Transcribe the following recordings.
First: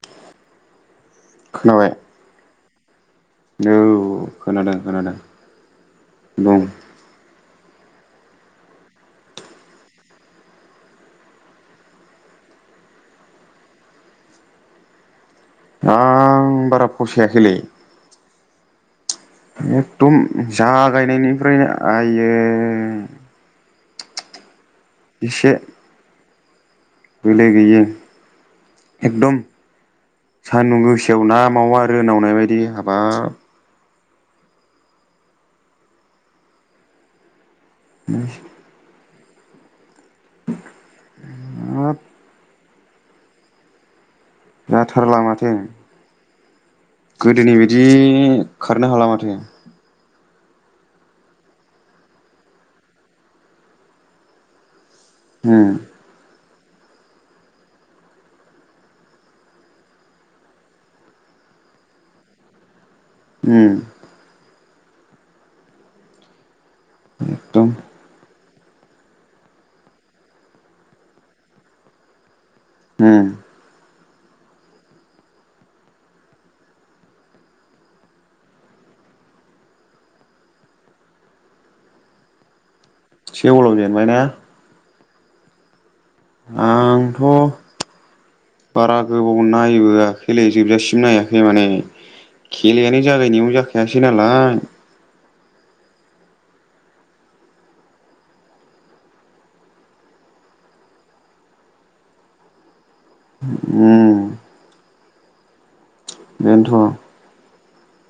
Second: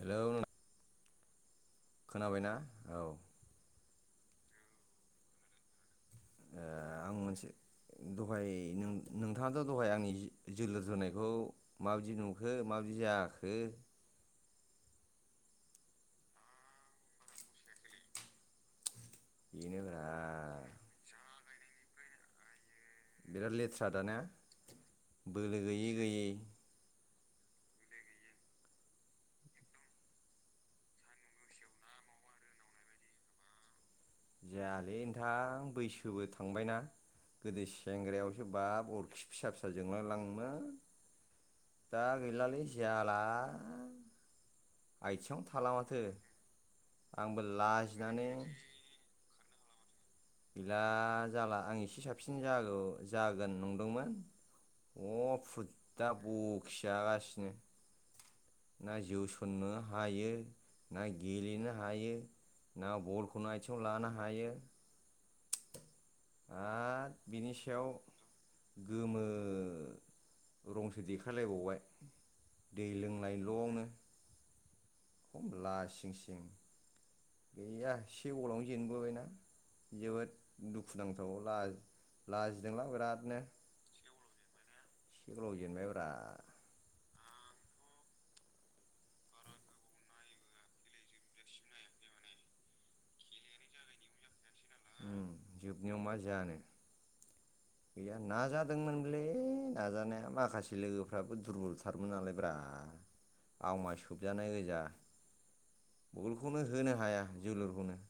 Hello खोनाबाय खोनाबायना औ औ खोनादों खोनादों बुं आं मोनसे दहाय नों नोंथाङाथ दहाय आंनि जोलुर जोनायखौ माबायदि नुखो माबायदि जाखो आं बारा फसायाखैलै बेनोब्रा एकदम जा गायनायनि फ्रायनो आइयै बिराद ले थार दानिया एसे बोलो गैयै गयै बोलो गैयै एकदम सान्दुं गोसायाव ना मावा रोनावनाय बायदि हाबाब जायालै नोंथां बैसोबो थांबायना। गोदो सेंग्रायावसो बाब अरखि फिसा फिसै- जोंआ लांनो हाब दा गैलालै जाला जाथारला आथिङावनो माथो। थाला माथो आंबो गोदोनि बायदि लाजिनानै खारनो हाला माथो गैला जाला आं एसे साबसिन जागौ जागोन नंदोंमोन अह उम फुद्दा बुक फिसागासिनो ना जोसननो हायो ना गेलेनो हायो। ना बलखौनो उम आइथिंआव लानो हायो। आर बिनि एकदम सायाव गोमो रंसो देखलायबावबाय दै उम लोंनायल'आवनो खम लासिंसिं गैया से गलावनो जेनबोबायना जोबोद दुखु नांथाव लाजि लाजि से गलाव जेनबाय ना। से गलाव जेनबायब्रा आंथ' बारा गोबाव नायबोआ खैलै जोबजासिम नायाखै माने खेलायानो जागायनायावनो जाखायासै नालाय जोबनायाव मा जानो गैया नाजादोंमोनलै नाजानाया माखासे लोगोफ्राबो दुरबलथारमोन नालाय ब्रा उम आवमाय सोबजानाय गोजा। बगलखौनो होनो बेनोथ' हाया जोलुरखौनो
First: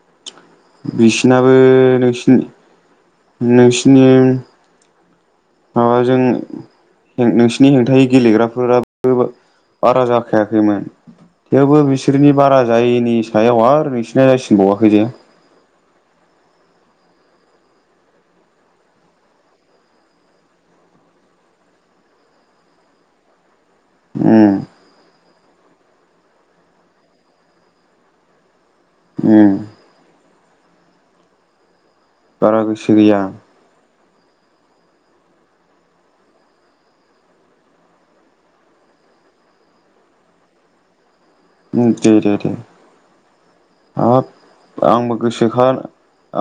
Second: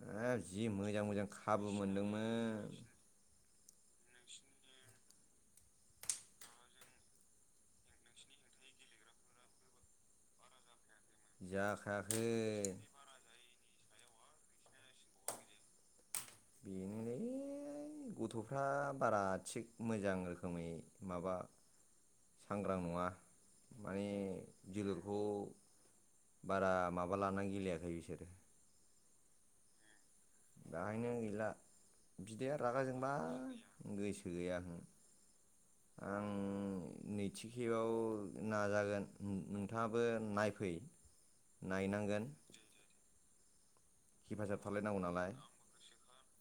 हाब जि मोजां मोजां बिसिनाबो खाबु नोंसिनि मोनदोंमोन। नोंसिनि माबाजों नों नोंसिनि हेंथायै गेलेग्राफोराबो बारा जाखायाखैमोन। थेवबो जाखायाखै बिसोरनि बारा जायैनि सायाव आ नोंसिना जासिनबावाखै दे बेनोलै गथफ्रा बारा थिग मोजां रोखोमै माबा सांग्रां नङा। माने उम जोलुरखौ बारा माबा लाना गेलेयाखै बिसोरो। उम दाहायनो गैला बिदाया बारा गोसो गैया रागाजोंबाय गोस गैया आं नैथि खेबाव नाजागोन नोंथाङाबो नायफै ओम दे नायनांगोन दे दे हेफाजाब हाब थालायनांगौ आंबो नालाय गोसोखा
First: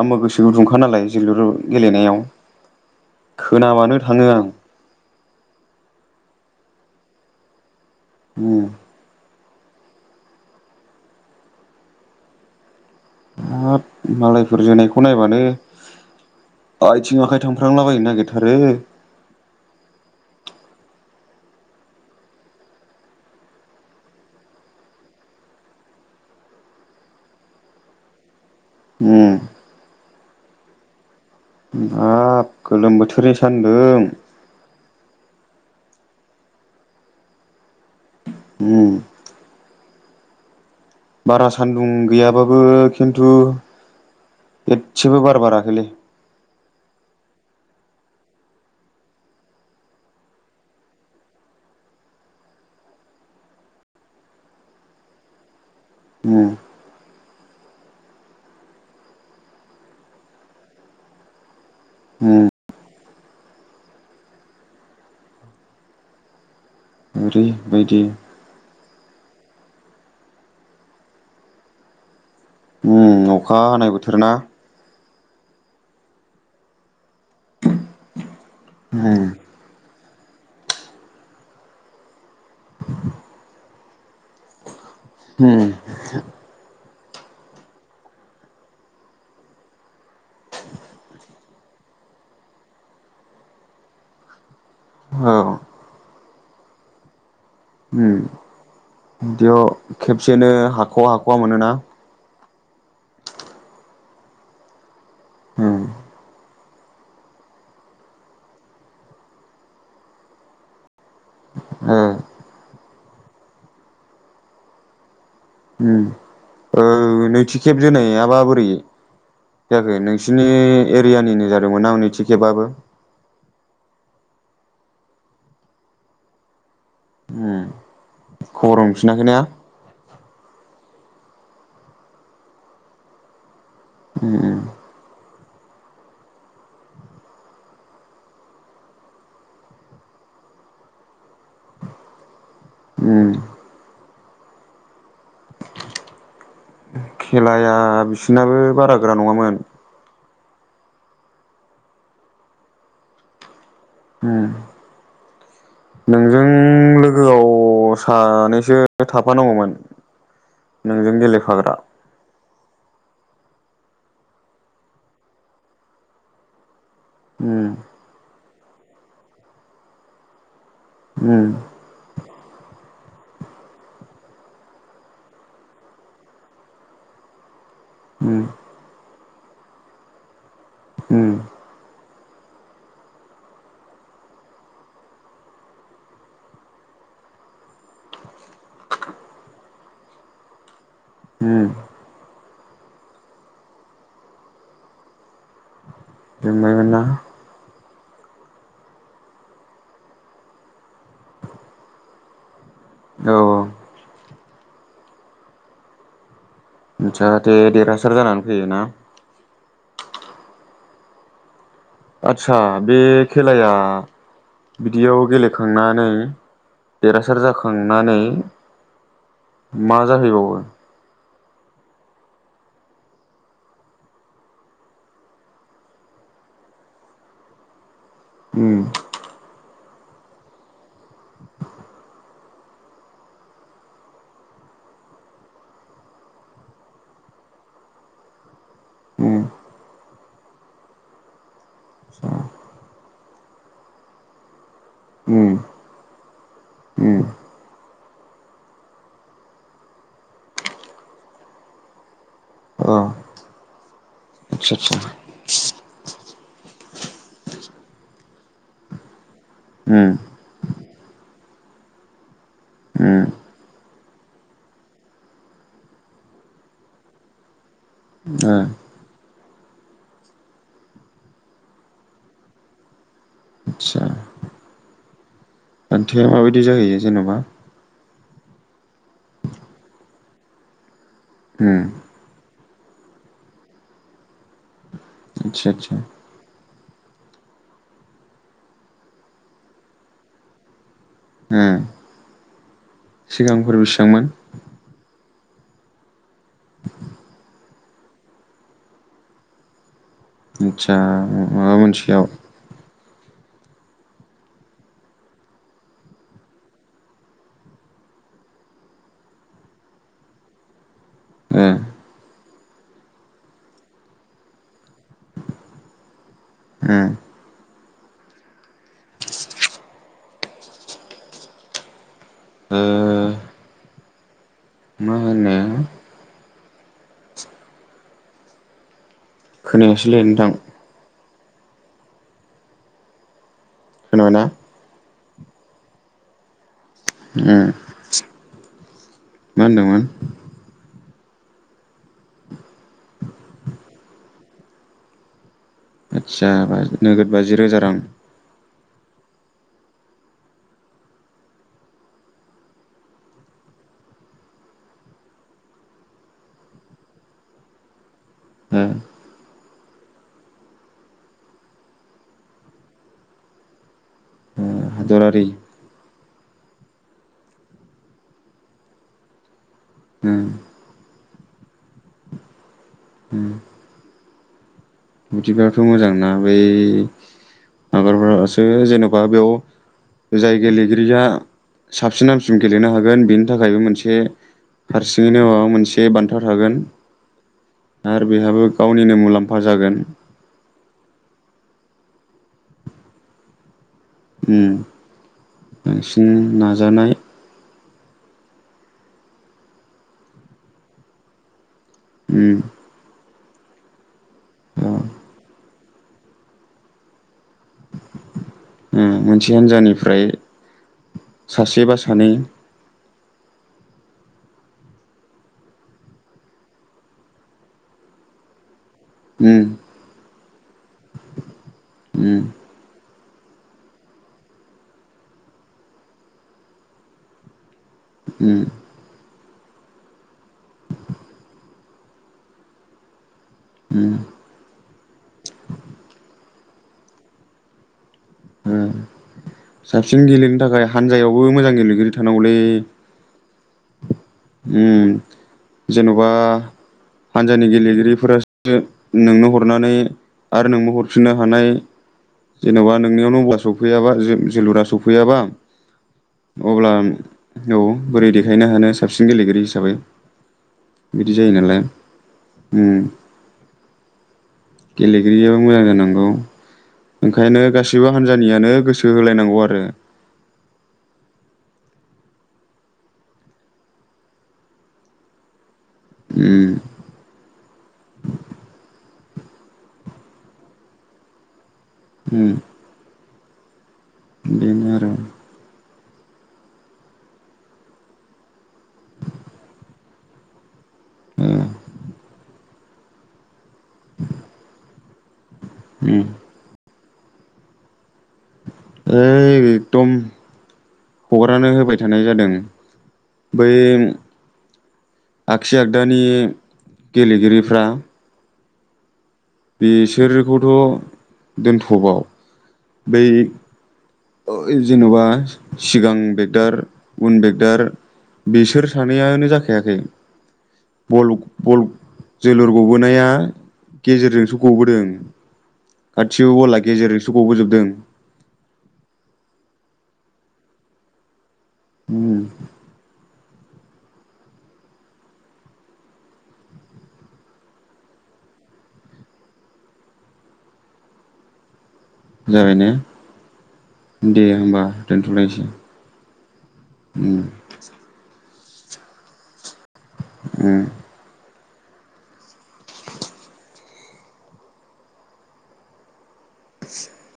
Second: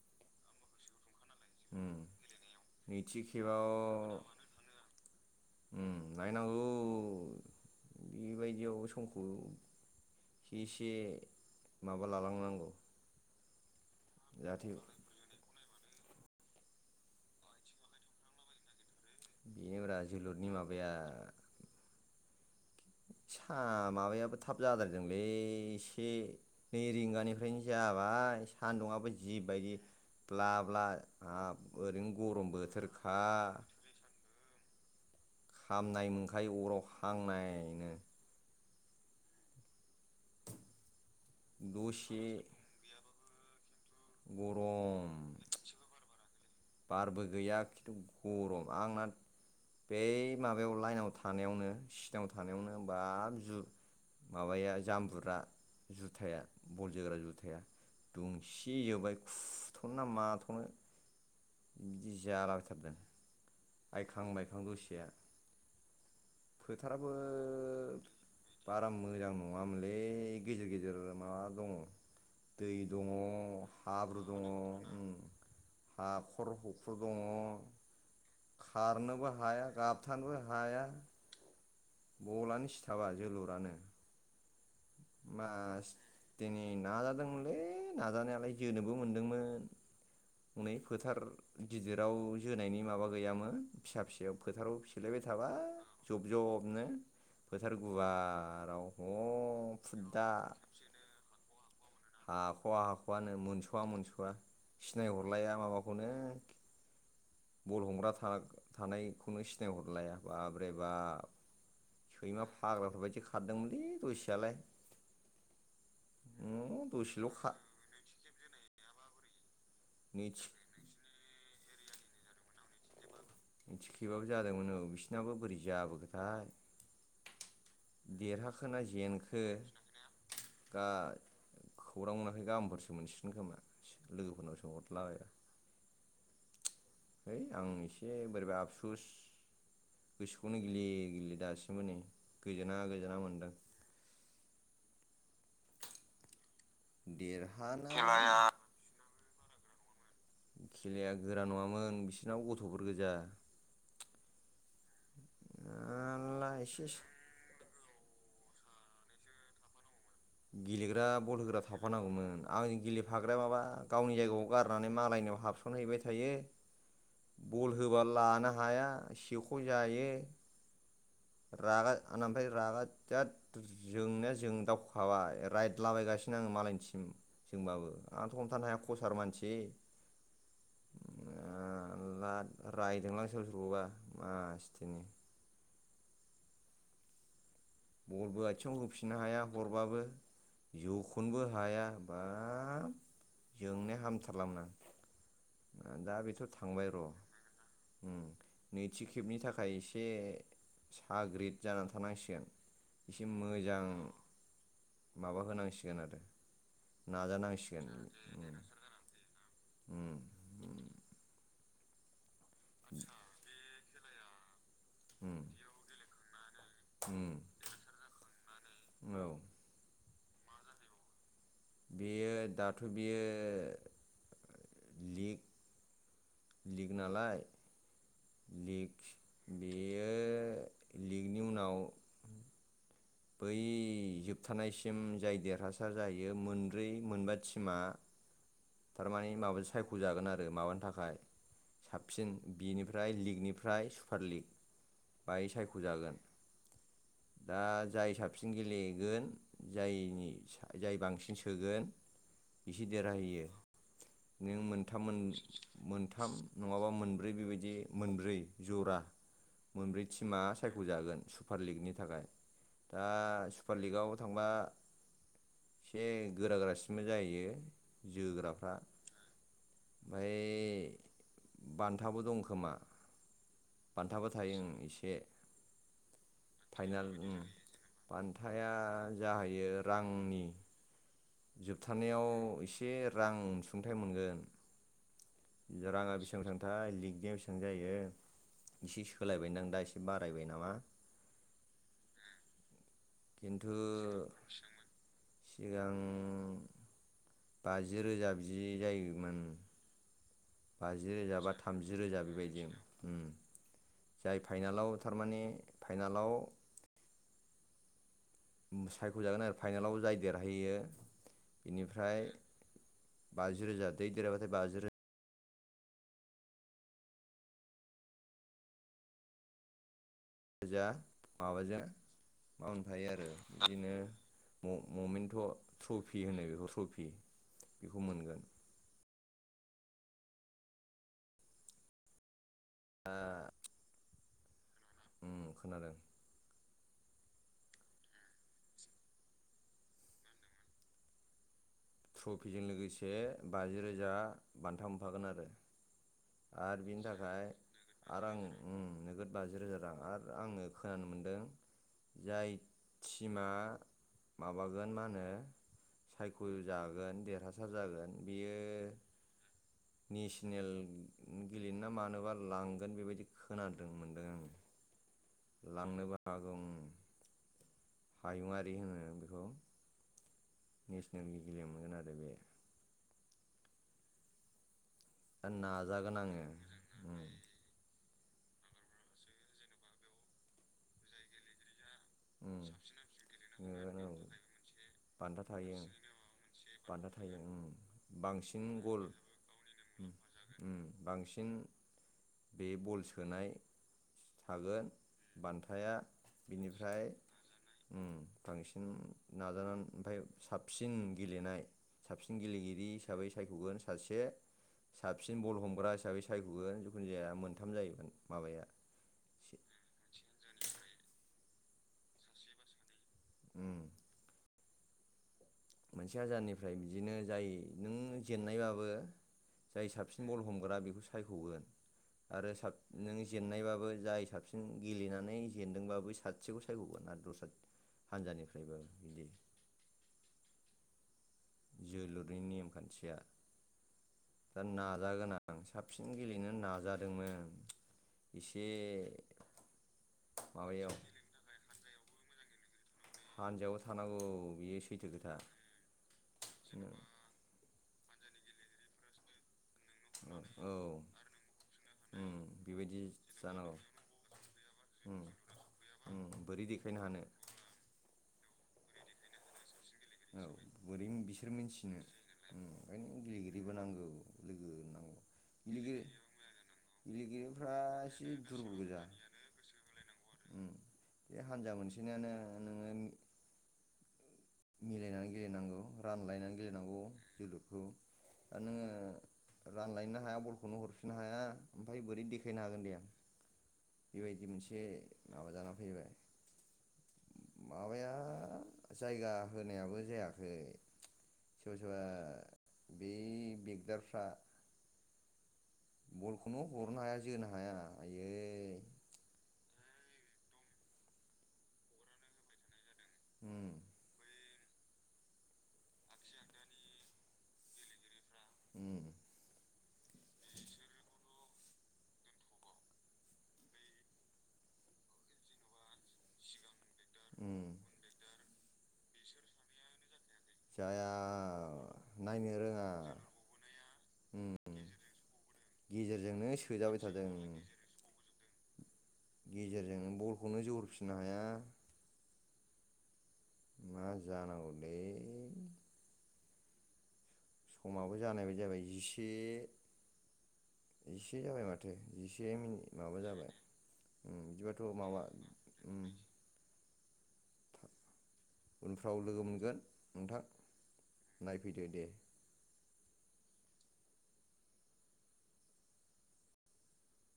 आंबो गोसो [inaudible] दुंखा नालाय। जोलुरु उम गेलेनायाव नैथि खेबाव खोनाबानो थाङो आं। उम नायनांगौ। उम बेबायदियाव समखौ एसे एसे माबा लालांनांगौ हाब मालायफोर जाहाथे जोनायखौ नायबानो आइथिं आखाय थांफ्रांलाबायनो नागिरथारो। [inaudible] जोलुरनि माबाया आ माबायाबो थाब जाद्रायदोंलै एसे नै रिंगानिफ्रायनो जाबाय सान्दुंआबो उम जिबायदि ब्ला ब्ला हाब [unintelligible] ओरैनो गरम आब गोलोम बोथोरखा बोथोरनि सान्दों खामनाय मोनखायो अराव हांनायनो उम बारा सान्दुं दसे गैयाबाबो खिन्थु गरम एदसेबो बार बाराखैलै। बारबो गैया खिन्थु गरम आंना बे माबायाव लाइनाव थानायावनो सिनाव थानायावनो बाब जु माबाया जाम्बुरा जुथाया उम बल जोग्रा जुथाया दुंसि जोब्बाय खुथनोना माथनो बिदि उम जालाबायथारदों आइखां मायखां दसेया। फोथाराबो ओरैबायदि बारा मोजां नङामोनलै गेजेर गेजेर माबा दङ दै दङ उम अखा हानाय बोथोर हाब्रु ना दङ उम हाखर हुखर दङ। उम खारनोबो हाया गा थांबो हाया। बलानो सिथाबा जोलुरानो। उम मासदिनि नाजादोंमोनलै नाजानायालाय जोनोबो मोनदोंमोन हनै फोथार गिदिराव जोनायनि माबा गैयामोन फिसा फिसायाव फोथाराव औ सेलायबायथाबाइ जब जबनो फोथार उम गुवाराव ह बिदियाव फुददा खेबसेनो हाखवा हाखवा मोनोना हाखवा हाखआनो मोनसवा मोनसवा सिनायहरलाया उम माबाखौनो। बल हमग्रा थानायखौनो सिनायहरलाया बाब्रैबा ओ सैमा फाग्राफोरबायदि। बिसे खारदोंमोनलै दसेयालाय। उम न' दसेल' खा नैथि खेब जोनायाबा। बे जाखो नैथि नोंसिनि एरियानिनो जा [unintelligible] थिखिब आबो जादोंमोननो बिसिनाबो बोरै जाबोखोथाय उम देरहाखो खबर ना हमफिनाखै जेनखो? ना गाय खौरां मोनाखै गामोनफोरसो मोनसिगोन खोमा उम लोगोफोरनाव सोहरलाबायरा है आं एसे बोरैबा आबसुस गोसोखौनो गेलेय गेलेय दासिमबो नै गोजोना गोजोना उम मोनदों खेलाया देरहाना बिसोरनाबो बारा गोरा नङामोन खेलाया गोरा नङामोन बिसोरनाव गथफोर गोजा ओ नोंजों मारला एसे लोगोआव सानैसो थाफानांगौमोन गेलेग्रा नोंजों बल होग्रा गेलेफाग्रा थाफानांगौमोन आं गेलेफाग्राया माबा गावनि जायगायाव गारनानै मालायनियाव हाबसनहैबाय थायो उम बल होबा लाना हाया सेख' जायो। उम रागा आंना आमफाय रागा दा जोंनाया जों दाउ माबा रायदला बायगासिनो आङो मालायनि टिम होनबाबो आंथ उम हमथानो हाया खसार मानसि ए उम लाद रायदोंलां सोरबा सोरखौबा मासथिनि बलबो आथिं आव होफिननो हाया हरबाबो जोखनोबो उम हाया बाल जोंनाया हामथारलामोन आं दा बे थ जोंबायमोन थांबाय ना र नैथि खेबनि थाखाय एसे साग्रिद जानानै थानांसिगोन एसे औ मोजां माबा होनांसिगोन आरो आथसा दे नाजानांसिगोन देरहासार जानानै उम फैयो ना। उम आथसा बे खेलाया बिदियाव उम गेलेखांनानै देरहासार उम जाखांनानै औ मा जाहैबावो बेयो दाथ बियो लिग लिग नालाय उम लिग बेयो लिगनि उनाव बै जोबथारनायसिम जाय देरहासार जाहैयो मोनब्रै मोनबा टिमा थारमानि उम माबा सायख'जागोन आरो माबानि थाखाय साबसिन बिनिफ्राय लिगनिफ्राय सुपार लिग बेहाय उम सायख'जागोन। उम दा जाय साबसिन गेलेगोन जायनि जाय बांसिन सोगोन एसे अ आदसा देरहाहैयो नों मोनथाम आदसा मोन मोनथाम नङाबा मोनब्रै बेबायदि मोनब्रै ज'रा, मोनब्रै उम टिमा सायख जागोन सुपार लिगनि थाखाय। दा उम सुपार लिगआव थांबा एसे गोरा गोरासिनबो जायो ओ जोग्राफ्रा ओमफ्राय बान्थाबो दं खोमा आदसा बान्थाबो थायो एसे [inaudible] माबायदि जाहैयो जेनेबा बानथाया जाहैयो रांनि उम जोबथानारयाव एसे रां अनसुंथाइ मोनगोन आदसा आदसा राङा बेसेबां बेसेबां थाय बेसेबां जायो इसे सोलायबायदां दा एसे बारायबाय नामा ओ खिन्थु सिगांफोर बेसेबांमोन सिगां बाजि रोजा बिदि जायोमोन आदसा बाजि रोजा बा माबा थामजि रोजा मोनसेयाव बेबायदि जाय फाइनालाव थारमाने फाइनालाव सायखजागोन आरो फाइनालाव जाय देरहैयो ओ बेनिफ्राय बाजि रोजा जै देरहाबाथाय बाजि रोजा ओ जा माबाजों मा ओ मोनफायो आरो बिदिनो मा म-ममेन्ट होनो ट्रफि होनो बेखौ ट्रफि, बेखौ मोनगोन। खोनायासैलै नोंथां ओ खोनाबायना उम खोनादों [inaudible] मा होनदोंमोन ट्रफिजों लोगोसे बाजि रोजा बान्था मोनफागोन आरो आदसा आरो बिनि नोगोद थाखाय बाजि रोजा रां आराम [inaudible] नगद बाजि रोजा रां आरो आंङो खोनानो मोनदों जाय टिमा माबागोन मा होनो सायख जागोन देरहासार जागोन। बियो ओ नेसनेल गेलेनो ना मानोबा लांगोन बेबायदि खोनादों मोनदों आं। [unintelligible] हागौ उम। हायुङारि होनो बेखौ ओ नेसनेल गेलेनो मोनगोन आरो बे ओ [inaudible] [inaudible] दा जेनबा नाजागोन आङो उम बेयाव जाय गेलेगिरिया साबसिन उम हामसिन गेलेनो हागोन बेनि थाखायबो नोगोद औ मोनसे हारसिङैनो बान्था माबा थायो मोनसे बान्था थागोन बान्था थायो उम आरो बांसिन बेहाबो गल गावनिनो मुलाम्फा जागोन बांसिन बे बल सोनाय उम थागोन बान्थाया बांसिन बिनिफ्राय नाजानाय फाय ओम बांसिन नाजानानै ओमफाय साबसिन गेलेनाय साबसिन उम गेलेगिरि हिसाबै। सायखगोन सासे अ साबसिन बल हमग्रा हिसाबै सायखयो जिखुन जाया मोन ओम मोनसे हान्जानिफ्राय सासे बा सानै उम मोनसे हान्जानिफ्राय बिदिनो जाय नों जेननायबाबो ओम। जाय साबसिन बल हमग्रा बेखौ सायखगोन उम आरो साब नों जेननायबाबो जाय साबसिन गेलेनानै जेनदोंबाबो सासेखौ सायखगोन आरो दस्रा उम हानजानिफ्रायबो बिदि जोलुरनि नेमखान्थिया उम दा नाजागोन आं साबसिन गेलेनो नाजादोंमोन इसे ओ साबसिन गेलेनो थाखाय हानजायावबो मोजां गेलेगिरि थानांगौलै हानजायाव थानांगौ बियो [inaudible] सैथो ओम खोथा जेनबा हानजानि गेलेगिरि। फोरा सो नोंनो हर नानै आरो औ नोंबो हरफिननो हानाय उम जेनबा बेबायदि नोंनियाव जानांगौ सफैयाबा जो-जो जोलुरा उम सफैयाबा उम बोरै अब्ला देखायनो हानो औ बोरै दे [unintelligible] हानो साबसिन गेलेगिरि हिसाबै औ बोरै बिदि बिसोर जायो नालाय मिथिनो ओम उम ओंखायनो गेलेगिरिबो नांगौ लोगो नांगौ गेलेगिरियाबो मोजां गेलेगि जानांगौ ओंखायनो गेलेगिरिफ्रा गासैबो एसे हान्जानियानो दुरबल गोजा। गोसो होलायनांगौ आरो ओम बे हानजा मोनसे [unintelligible] मिलायनानै गेलेनांगौ रानलायनानै उम गेलेनांगौ जोलुरखौ आरो नोङो रानलायनोनो हाया बलखौनो हरफिननो हाया। ओमफाय बोरै उम देखायनो हागोन दे आं। बेबायदि मोनसे बेनो आरो माबा जाना फैबाय। माबाया जायगा होनायाबो जायाखै। ओ सोरबा बे-बे देरफ्रा। उम बलखौनो हरनो हाया जानो हाया आयै ओइ एकदम हगारानो होबाय थानाय जादों। उम बै आगसि आगदानि गेलेगिरिफ्रा उम बिसोरखौथ दोनथबाव बै औ जेनबा सिगां बेगदार उन उम बेगदार बिसोर सानैयानो जाखायाखै जाया बल बल नायनो जोलुर रोङा गबोनाया उम गेजेरजोंसो गबोदों गेजेरजोंनो खाथिबो बला सोजाबाय गेजेरजों थादों गबोजोबदों गेजेरजों बलखौनो जोहरफिननो हाया उय मा जानांगौलै समाबो जानाय बादि जाबाय जिसे जिसे जाबाय माथो। माथो जिसे जाबाय मिनिट ने माबा जाबाय ओ दे बिदिबाथ होमबा माबा दोनथ'लायसै ओ उम उनफ्राव लोगो मोनगोन नोंथां उम नाय फैदो दे। [inaudible]